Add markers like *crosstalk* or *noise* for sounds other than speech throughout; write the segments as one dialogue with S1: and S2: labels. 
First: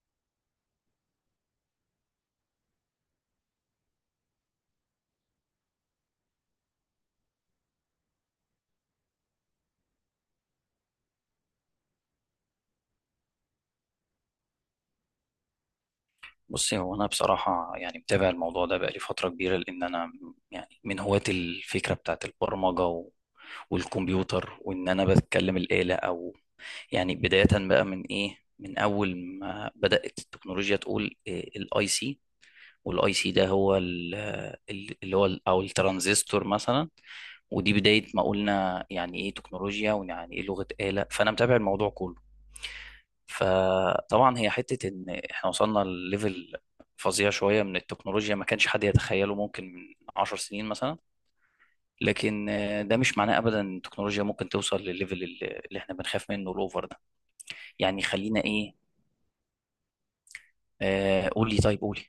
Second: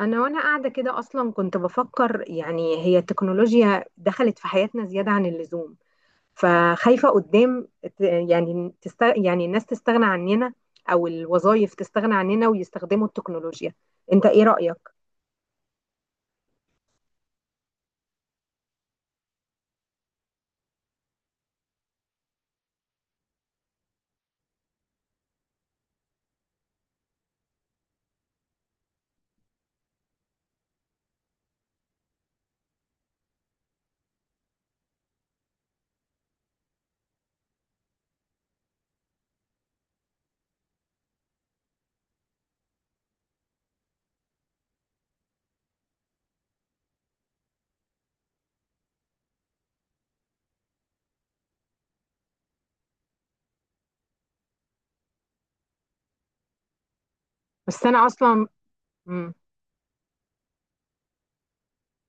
S1: انا وانا قاعده كده اصلا كنت بفكر، يعني هي التكنولوجيا دخلت في حياتنا زياده عن اللزوم. فخايفه قدام، يعني الناس تستغنى عننا، او الوظائف تستغنى عننا ويستخدموا التكنولوجيا. انت ايه رايك؟
S2: بصي، هو انا بصراحه يعني متابع الموضوع ده بقالي فتره كبيره، لان انا يعني من هواة الفكره بتاعت البرمجه و- والكمبيوتر، وان انا بتكلم الاله او يعني بدايه بقى من ايه، من اول ما بدات التكنولوجيا تقول الاي سي. والاي سي ده هو اللي هو او الترانزستور مثلا. ودي بدايه ما قلنا يعني ايه تكنولوجيا ويعني ايه لغه اله. فانا متابع الموضوع كله. فطبعا هي حتة ان احنا وصلنا لليفل فظيع شوية من التكنولوجيا ما كانش حد يتخيله ممكن من عشر سنين مثلا. لكن ده مش معناه ابدا ان التكنولوجيا ممكن توصل للليفل اللي احنا بنخاف منه، الاوفر ده.
S1: بس
S2: يعني
S1: انا
S2: خلينا
S1: اصلا.
S2: ايه.
S1: مم.
S2: قولي، طيب قولي.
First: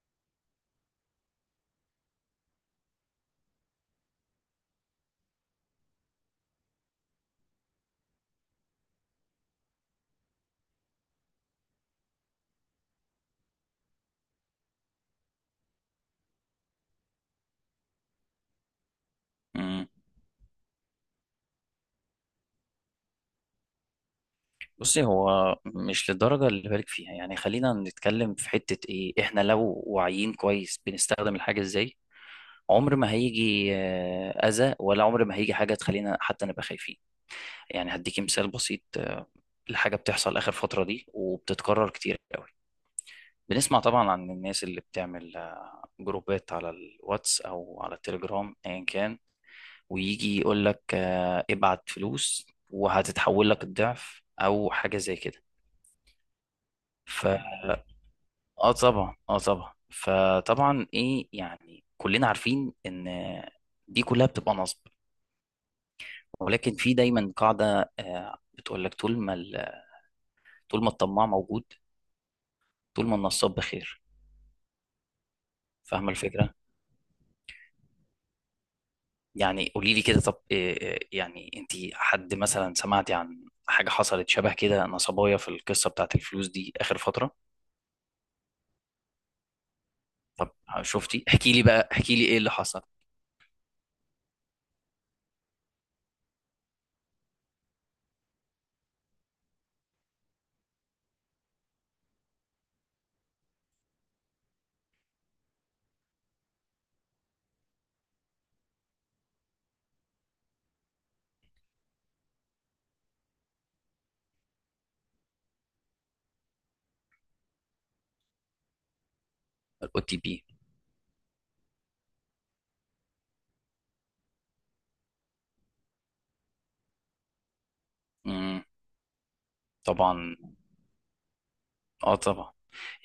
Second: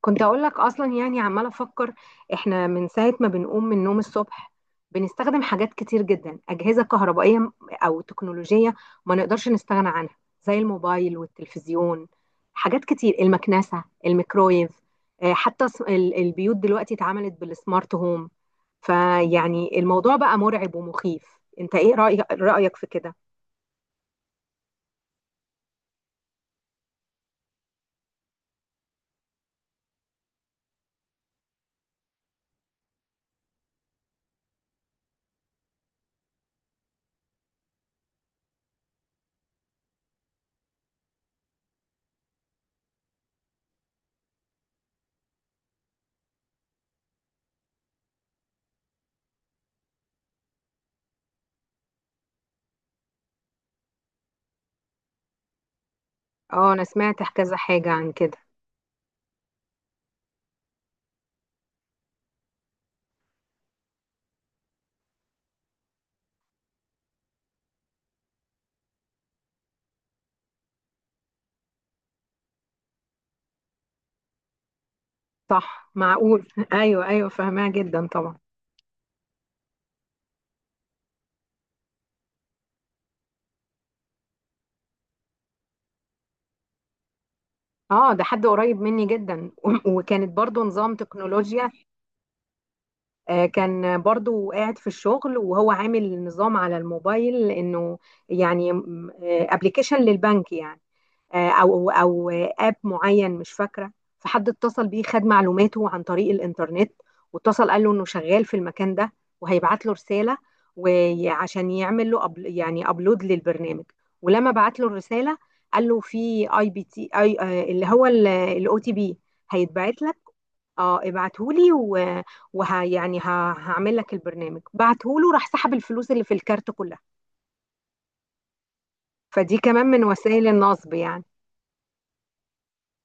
S1: كنت اقول لك اصلا، يعني عماله افكر. احنا من ساعه ما بنقوم من النوم الصبح بنستخدم حاجات كتير جدا، اجهزه كهربائيه او تكنولوجيه، ما نقدرش نستغنى عنها، زي الموبايل والتلفزيون. حاجات كتير، المكنسه، الميكرويف. حتى البيوت دلوقتي اتعملت بالسمارت هوم. فيعني
S2: مم.
S1: الموضوع بقى مرعب ومخيف. انت ايه رايك في كده؟
S2: بصي، هو مش للدرجة اللي بالك فيها، يعني خلينا نتكلم في حتة ايه، احنا لو واعيين كويس بنستخدم الحاجة ازاي، عمر ما هيجي اذى، ولا عمر ما هيجي حاجة تخلينا حتى نبقى خايفين. يعني هديكي مثال بسيط لحاجة بتحصل آخر فترة دي وبتتكرر كتير قوي. بنسمع طبعا عن الناس اللي بتعمل جروبات على الواتس أو على التليجرام أيا كان، ويجي يقول لك ابعت فلوس وهتتحول لك الضعف أو حاجة زي كده.
S1: اه انا سمعت
S2: ف
S1: كذا حاجه عن كده.
S2: اه طبعا اه طبعا فطبعا ايه، يعني كلنا عارفين ان دي كلها بتبقى نصب. ولكن في دايما قاعدة بتقول لك، طول ما الطماع موجود، طول ما النصاب بخير.
S1: صح،
S2: فاهمة
S1: معقول
S2: الفكرة؟
S1: *laughs* ايوه ايوه، فاهمها جدا طبعا.
S2: يعني قولي لي كده، طب إيه يعني، انت حد مثلا سمعتي عن حاجة حصلت شبه كده، نصبايا في القصة بتاعت الفلوس دي آخر فترة؟
S1: اه ده حد قريب مني جدا *laughs* وكانت
S2: طب،
S1: برضو نظام
S2: شفتي؟ احكي لي
S1: تكنولوجيا.
S2: بقى احكي لي ايه اللي حصل؟
S1: كان برضو قاعد في الشغل وهو عامل نظام على الموبايل، انه يعني ابلكيشن للبنك يعني، او اب معين مش فاكره. فحد اتصل بيه، خد معلوماته عن طريق الانترنت، واتصل قال له انه شغال في المكان ده وهيبعت له رساله وعشان يعمل له أبل، يعني ابلود للبرنامج. ولما بعت له الرساله قال له في اي بي تي اي، اللي هو الاو تي بي،
S2: الاو
S1: هيتبعت لك.
S2: تي بي.
S1: اه ابعته لي ويعني هعمل لك البرنامج، بعته له راح سحب الفلوس اللي في الكارت كلها. فدي كمان من
S2: طبعا
S1: وسائل النصب يعني.
S2: اه طبعا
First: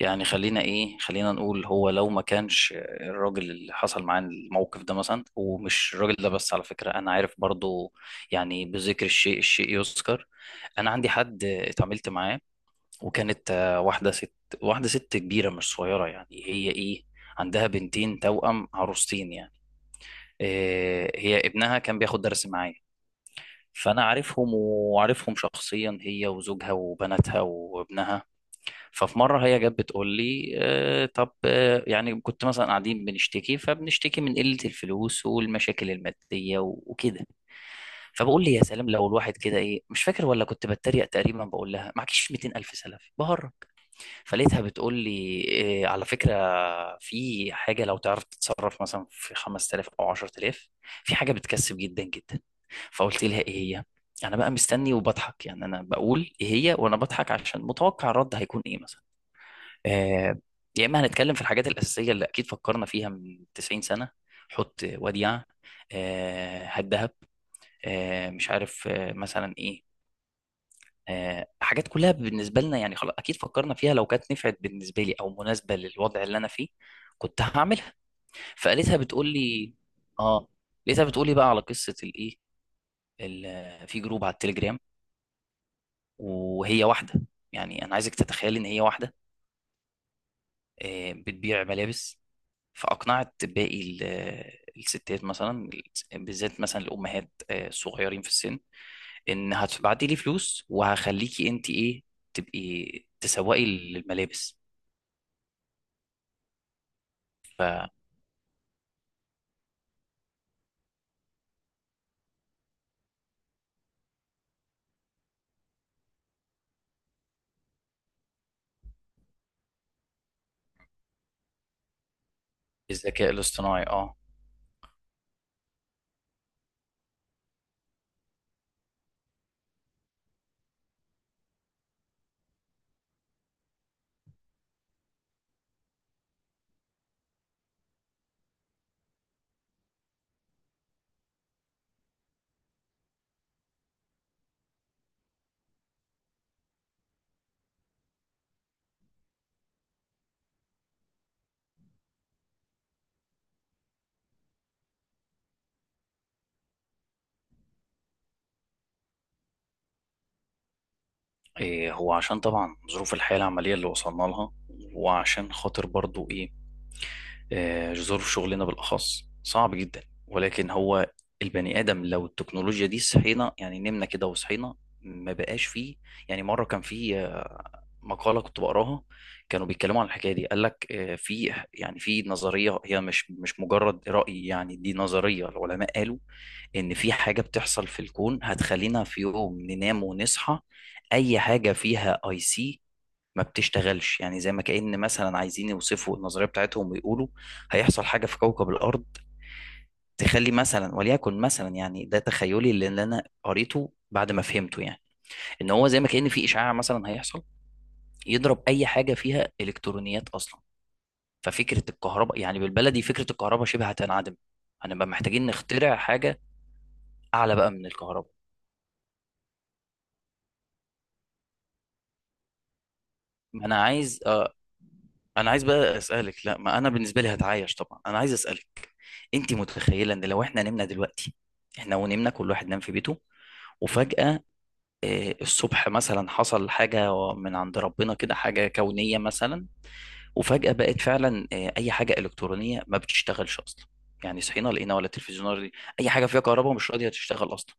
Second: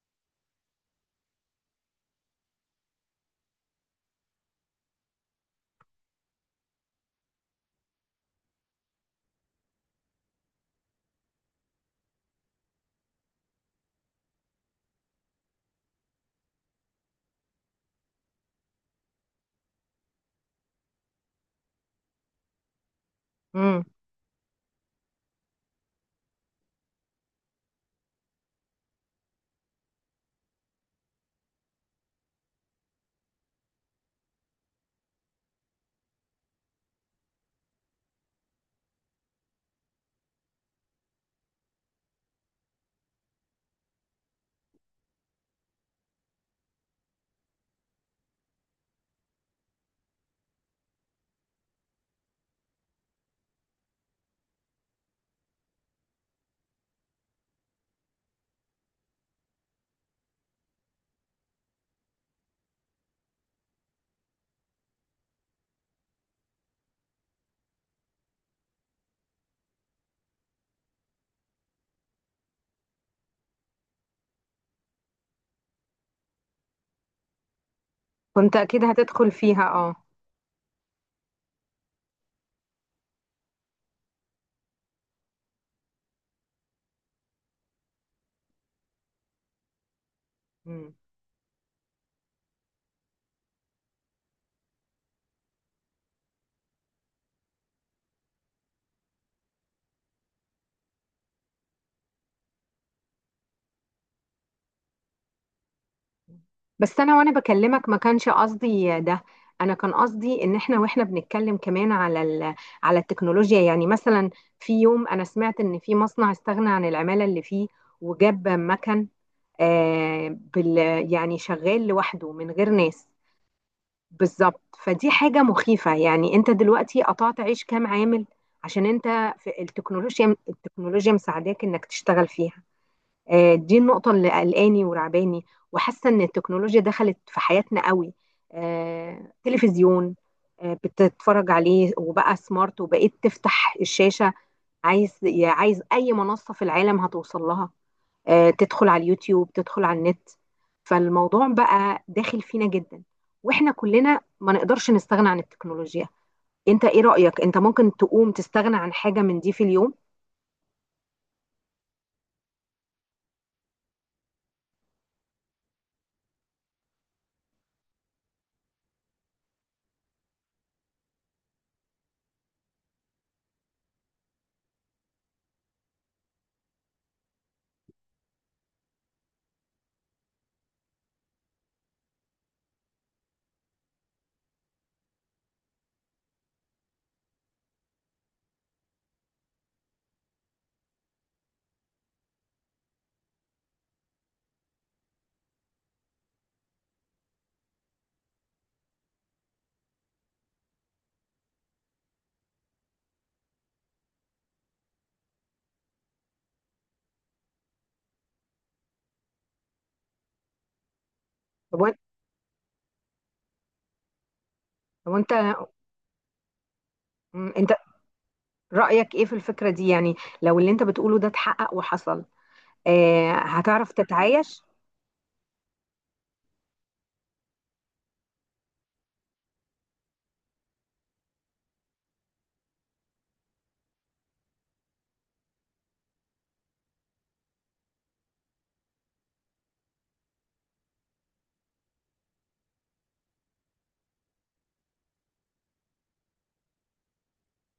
S2: يعني خلينا نقول، هو لو ما كانش الراجل اللي حصل معاه الموقف ده مثلا، ومش الراجل ده بس، على فكرة انا عارف برضو، يعني بذكر الشيء الشيء يذكر، انا عندي حد اتعاملت معاه، وكانت واحدة ست كبيرة، مش صغيرة، يعني هي إيه، عندها بنتين توأم عروستين يعني. هي ابنها كان بياخد درس معايا،
S1: مم.
S2: فأنا عارفهم شخصيا، هي وزوجها وبناتها وابنها. ففي مرة هي جت بتقول لي طب يعني كنت مثلا قاعدين بنشتكي فبنشتكي من قلة الفلوس والمشاكل المادية و- وكده. فبقول لي يا سلام، لو الواحد كده ايه، مش فاكر، ولا كنت بتريق تقريبا، بقول لها معكيش 200 الف سلف بهرب. فلقيتها بتقول لي، إيه على فكرة، في حاجة لو تعرف تتصرف مثلا في 5000 أو 10000، في حاجة بتكسب جدا جدا. فقلت لها إيه هي؟ أنا بقى مستني وبضحك، يعني أنا بقول إيه هي وأنا بضحك عشان متوقع الرد هيكون إيه مثلا. آه يا إما هنتكلم في الحاجات الأساسية اللي أكيد فكرنا فيها من 90 سنة، حط وديعة، هات دهب، مش عارف، مثلا إيه، حاجات كلها بالنسبة لنا يعني خلاص أكيد فكرنا فيها، لو كانت نفعت بالنسبة لي أو مناسبة للوضع اللي أنا فيه كنت هعملها.
S1: كنت اكيد
S2: فقالتها بتقول
S1: هتدخل فيها
S2: لي
S1: اه.
S2: آه لقيتها بتقول لي بقى على قصة الإيه، في جروب على التليجرام، وهي واحدة، يعني أنا عايزك تتخيل، إن هي واحدة
S1: مم.
S2: بتبيع ملابس، فأقنعت باقي الستات مثلا، بالذات مثلا الأمهات الصغيرين في السن، إن هتبعتي لي فلوس وهخليكي أنت إيه، تبقي تسوقي للملابس.
S1: بس انا وانا بكلمك ما كانش قصدي ده. انا كان قصدي ان احنا واحنا بنتكلم كمان على على التكنولوجيا. يعني مثلا، في يوم انا سمعت ان في مصنع استغنى عن العمالة اللي فيه وجاب مكن، آه بال... يعني شغال لوحده من غير ناس.
S2: الذكاء الاصطناعي، اه.
S1: بالظبط، فدي حاجة مخيفة يعني. انت دلوقتي قطعت عيش كام عامل عشان انت في التكنولوجيا التكنولوجيا مساعداك انك تشتغل فيها. دي النقطة اللي قلقاني ورعباني، وحاسة إن التكنولوجيا دخلت في حياتنا قوي. تلفزيون بتتفرج عليه وبقى سمارت، وبقيت تفتح الشاشة عايز يا عايز أي منصة في العالم هتوصل لها. تدخل على اليوتيوب، تدخل على النت. فالموضوع بقى داخل فينا جدا، وإحنا كلنا ما نقدرش نستغنى عن التكنولوجيا. أنت إيه رأيك؟ أنت ممكن تقوم تستغنى عن حاجة من دي في اليوم؟
S2: إيه، هو عشان طبعا ظروف الحياة العملية اللي وصلنا لها، وعشان خاطر برضو ايه، ظروف شغلنا بالأخص صعب جدا. ولكن هو البني آدم، لو التكنولوجيا دي صحينا يعني نمنا كده وصحينا ما بقاش فيه، يعني مرة كان فيه مقالة كنت بقراها، كانوا بيتكلموا عن الحكاية دي، قال لك في نظرية، هي مش مجرد رأي، يعني دي نظرية العلماء قالوا إن في حاجة بتحصل في الكون هتخلينا في يوم ننام ونصحى أي حاجة فيها أي سي ما بتشتغلش. يعني زي ما كأن مثلا عايزين يوصفوا النظرية بتاعتهم ويقولوا هيحصل حاجة في كوكب الأرض تخلي مثلا، وليكن مثلا يعني ده تخيلي اللي أنا قريته بعد ما فهمته يعني، ان هو زي ما كأن في اشعاع مثلا هيحصل يضرب اي حاجه فيها الكترونيات اصلا. ففكره
S1: هو.
S2: الكهرباء يعني بالبلدي فكره الكهرباء شبه هتنعدم، هنبقى
S1: هو
S2: محتاجين
S1: أنت
S2: نخترع حاجه اعلى بقى
S1: أنت
S2: من الكهرباء.
S1: رأيك ايه في الفكرة دي؟ يعني لو اللي انت بتقوله ده اتحقق وحصل،
S2: ما انا
S1: هتعرف
S2: عايز آه،
S1: تتعايش؟
S2: انا عايز بقى اسالك، لا ما انا بالنسبه لي هتعايش طبعا، انا عايز اسالك، انت متخيله ان لو احنا نمنا دلوقتي، احنا ونمنا كل واحد نام في بيته، وفجاه الصبح مثلا حصل حاجه من عند ربنا كده، حاجه كونيه مثلا، وفجأة بقت فعلا أي حاجة إلكترونية ما بتشتغلش أصلا، يعني صحينا لقينا ولا تلفزيون ولا راديو، أي حاجة فيها كهرباء مش راضية تشتغل أصلا،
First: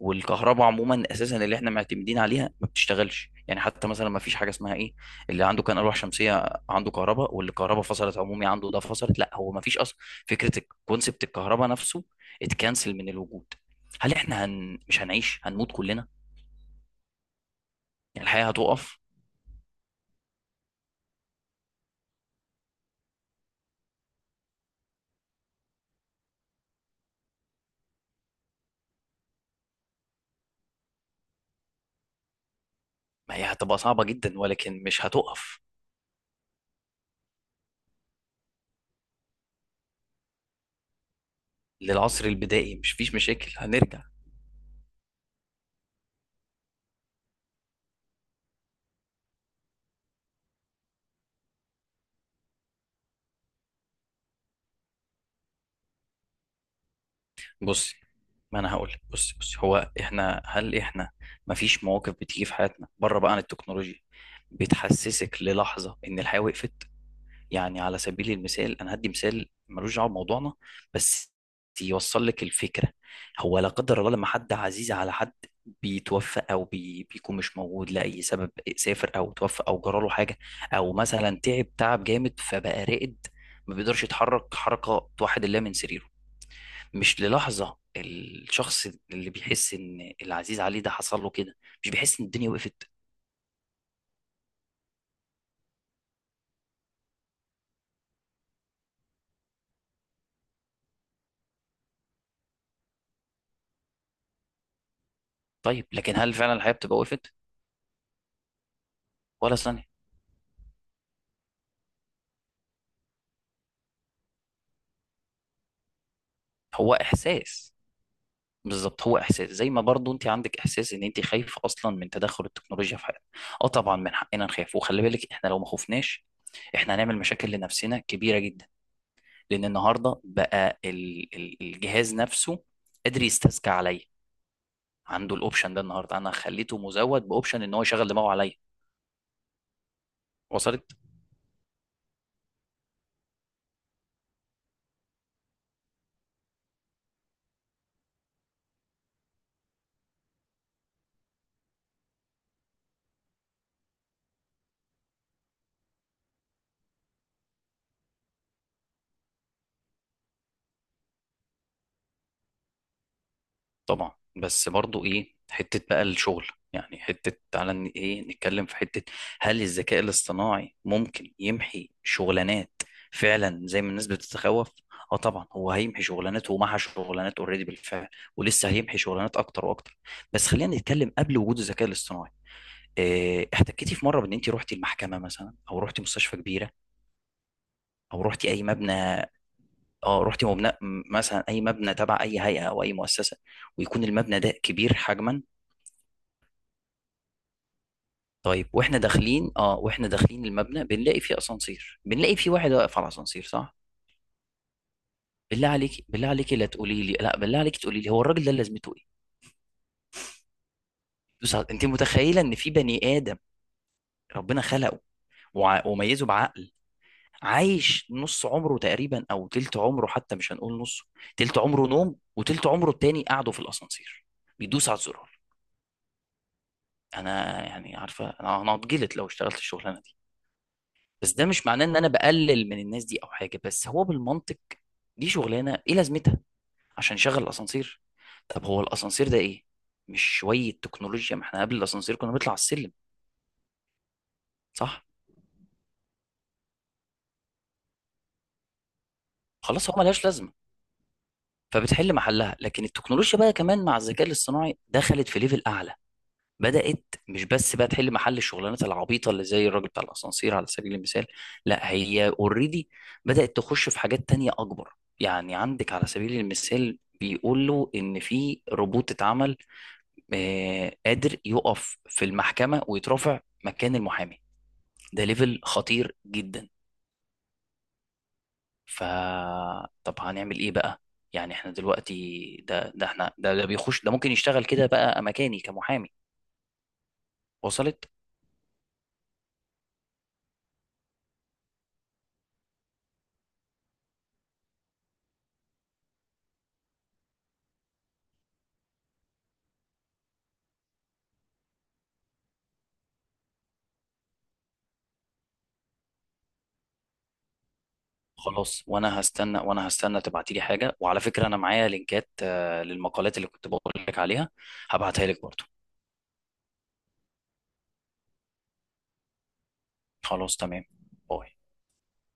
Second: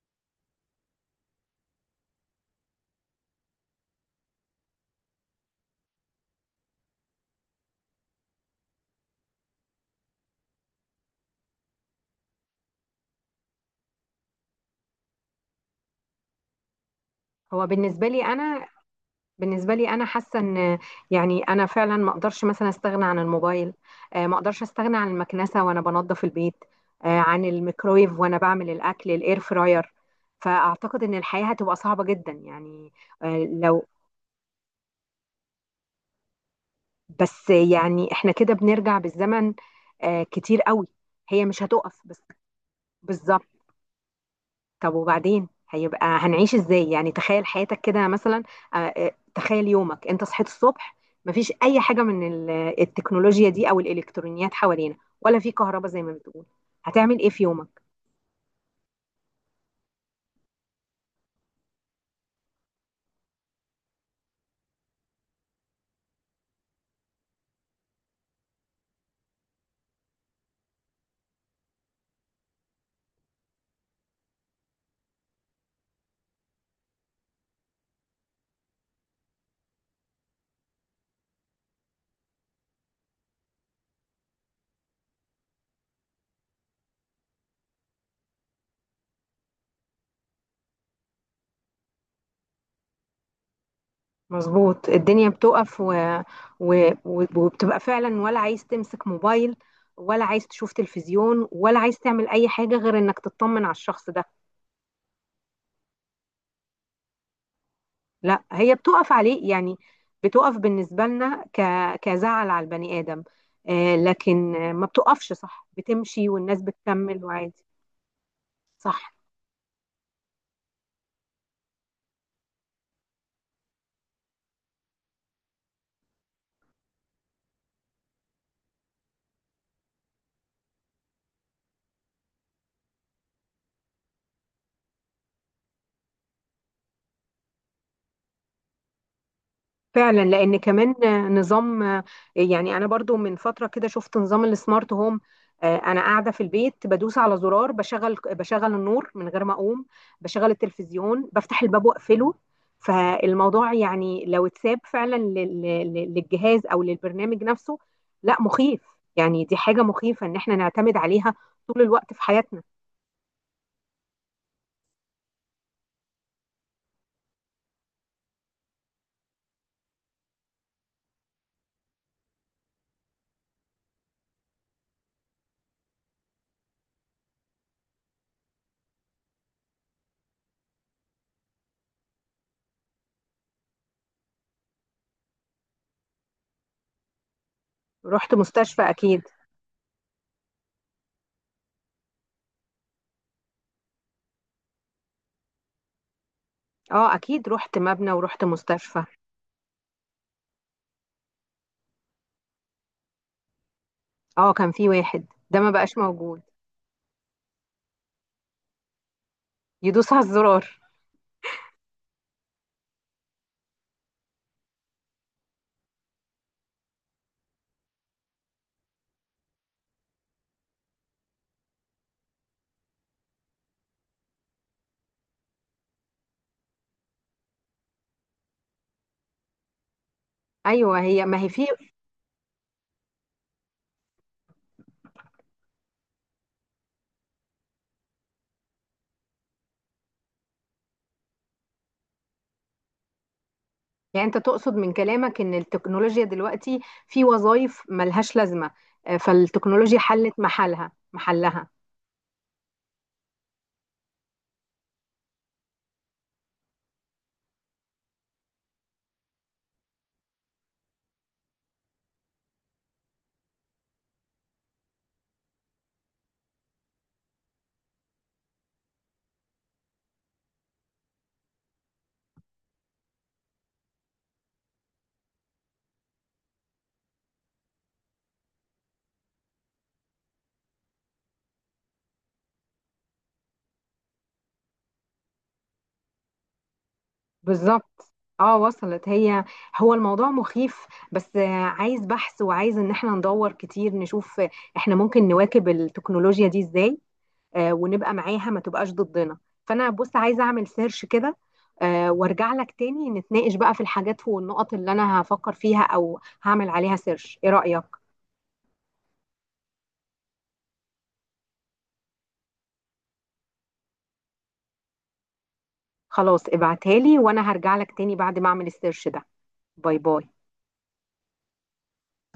S2: والكهرباء عموما أساسا اللي احنا معتمدين عليها ما بتشتغلش، يعني حتى مثلا ما فيش حاجة اسمها إيه، اللي عنده كان ألواح شمسية عنده كهرباء واللي الكهرباء فصلت عمومي عنده ده فصلت، لا هو ما فيش أصلا فكرة الكونسبت الكهرباء نفسه، اتكنسل من الوجود. هل احنا مش هنعيش، هنموت كلنا،
S1: هو بالنسبة لي
S2: يعني الحياة
S1: انا
S2: هتقف؟
S1: بالنسبة لي انا حاسة ان، يعني انا فعلا ما اقدرش مثلا استغنى عن الموبايل. ما اقدرش استغنى عن المكنسة وانا بنظف البيت، عن الميكرويف وانا بعمل الاكل، الاير فراير. فاعتقد ان الحياة هتبقى صعبة جدا يعني.
S2: ما هي
S1: آه
S2: هتبقى
S1: لو
S2: صعبة جدا ولكن مش هتقف،
S1: بس يعني احنا كده بنرجع بالزمن كتير قوي. هي مش هتقف بس.
S2: للعصر البدائي مش فيش
S1: بالظبط.
S2: مشاكل هنرجع.
S1: طب وبعدين هيبقى هنعيش ازاي؟ يعني تخيل حياتك كده مثلا. تخيل يومك، انت صحيت الصبح، مفيش اي حاجه من التكنولوجيا دي او الالكترونيات حوالينا، ولا في كهرباء زي ما بتقول. هتعمل ايه في يومك؟
S2: بصي، ما انا هقول لك بصي بصي هو هل احنا ما فيش مواقف بتيجي في حياتنا بره بقى عن التكنولوجيا بتحسسك للحظة ان الحياة وقفت؟ يعني على سبيل المثال، انا هدي مثال ملوش دعوه بموضوعنا بس يوصل لك الفكره. هو لا قدر الله لما حد عزيز على حد بيتوفى، او بيكون مش موجود لاي سبب، سافر او توفى او جراله حاجه، او مثلا تعب تعب جامد فبقى رائد ما بيقدرش يتحرك حركه توحد الله من سريره، مش للحظه الشخص اللي بيحس ان العزيز عليه ده حصل له كده مش بيحس ان الدنيا وقفت؟
S1: مظبوط، الدنيا بتقف وبتبقى فعلا ولا عايز تمسك موبايل ولا عايز تشوف تلفزيون ولا عايز تعمل اي حاجه غير انك تطمن على الشخص ده.
S2: طيب لكن هل فعلا الحياه بتبقى وقفت
S1: لا هي بتقف عليه
S2: ولا
S1: يعني.
S2: ثانيه؟
S1: بتقف بالنسبة لنا كزعل على البني آدم. لكن ما بتقفش، صح، بتمشي والناس
S2: هو
S1: بتكمل وعادي.
S2: احساس، بالظبط
S1: صح،
S2: هو احساس، زي ما برضو انت عندك احساس ان انت خايف اصلا من تدخل التكنولوجيا في حياتنا. اه طبعا من حقنا نخاف، وخلي بالك احنا لو ما خفناش احنا هنعمل مشاكل لنفسنا كبيره جدا، لان النهارده بقى الجهاز نفسه قادر يستذكى عليا، عنده الاوبشن ده النهارده، انا خليته مزود باوبشن ان هو يشغل دماغه عليا.
S1: فعلا، لان
S2: وصلت؟
S1: كمان نظام. يعني انا برضو من فتره كده شفت نظام السمارت هوم. انا قاعده في البيت بدوس على زرار، بشغل النور من غير ما اقوم، بشغل التلفزيون، بفتح الباب واقفله. فالموضوع يعني لو اتساب فعلا للجهاز او للبرنامج نفسه، لا مخيف. يعني دي حاجه مخيفه ان احنا نعتمد عليها طول الوقت في حياتنا.
S2: طبعا، بس برضو ايه، حتة بقى الشغل، يعني حتة تعالى ايه نتكلم في حتة، هل الذكاء الاصطناعي ممكن يمحي شغلانات فعلا زي ما الناس بتتخوف؟ اه طبعا هو هيمحي شغلانات، ومحى شغلانات اوريدي بالفعل، ولسه هيمحي شغلانات اكتر واكتر. بس خلينا نتكلم قبل وجود الذكاء الاصطناعي. إيه، احتكيتي في مرة بان انت رحتي المحكمة مثلا، او رحتي مستشفى كبيرة، او
S1: رحت
S2: رحتي اي
S1: مستشفى
S2: مبنى؟
S1: اكيد.
S2: اه رحتي مبنى، مثلا اي مبنى تبع اي هيئة او اي مؤسسة، ويكون المبنى ده كبير حجما؟
S1: اه اكيد رحت مبنى ورحت
S2: طيب، واحنا
S1: مستشفى.
S2: داخلين اه واحنا داخلين المبنى، بنلاقي فيه اسانسير، بنلاقي فيه واحد واقف على الاسانسير صح؟
S1: اه كان في واحد ده
S2: بالله
S1: ما بقاش
S2: عليك، بالله
S1: موجود.
S2: عليك لا تقولي لي لا، بالله عليك تقولي لي هو الراجل ده لازمته ايه؟
S1: يدوس على الزرار.
S2: بس انت متخيله ان في بني ادم ربنا خلقه وع- وميزه بعقل، عايش نص عمره تقريبا او تلت عمره، حتى مش هنقول نصه، تلت عمره نوم وتلت عمره التاني قعده في الاسانسير بيدوس على الزرار. انا يعني عارفه، أنا هتجلط لو اشتغلت الشغلانه دي.
S1: ايوه هي،
S2: بس
S1: ما
S2: ده
S1: هي في.
S2: مش معناه ان انا بقلل من الناس دي او حاجه، بس هو بالمنطق دي شغلانه ايه لازمتها؟ عشان يشغل الاسانسير؟ طب هو الاسانسير ده ايه، مش شويه تكنولوجيا؟ ما احنا قبل الاسانسير كنا بنطلع على السلم
S1: يعني انت تقصد من
S2: صح؟
S1: كلامك ان التكنولوجيا دلوقتي في وظائف ملهاش لازمه،
S2: خلاص، هو
S1: فالتكنولوجيا
S2: ملهاش
S1: حلت
S2: لازمه
S1: محلها.
S2: فبتحل محلها. لكن التكنولوجيا بقى كمان مع الذكاء الاصطناعي دخلت في ليفل اعلى، بدأت مش بس بقى تحل محل الشغلانات العبيطة اللي زي الراجل بتاع الأسانسير على سبيل المثال، لا هي اوريدي بدأت تخش في حاجات تانية أكبر. يعني عندك على سبيل المثال بيقول له إن في روبوت اتعمل قادر يقف في المحكمة ويترافع مكان المحامي، ده ليفل خطير جدا. ف طب هنعمل إيه بقى؟ يعني احنا دلوقتي ده احنا ده بيخش، ده ممكن يشتغل كده بقى مكاني كمحامي. وصلت؟
S1: بالظبط. اه وصلت هي. هو الموضوع مخيف، بس عايز بحث وعايز ان احنا ندور كتير نشوف احنا ممكن نواكب التكنولوجيا دي ازاي، ونبقى معاها ما تبقاش ضدنا. فانا بص عايزه اعمل سيرش كده، وارجع لك تاني نتناقش بقى في الحاجات والنقط اللي انا هفكر فيها او هعمل عليها سيرش. ايه رأيك؟
S2: خلاص، وانا هستنى تبعتي لي حاجه، وعلى فكره انا معايا لينكات للمقالات اللي كنت بقول لك عليها هبعتها لك برضو.
S1: خلاص ابعتها لي، وانا هرجع لك تاني بعد ما اعمل السيرش ده. باي باي.
S2: خلاص، تمام. باي.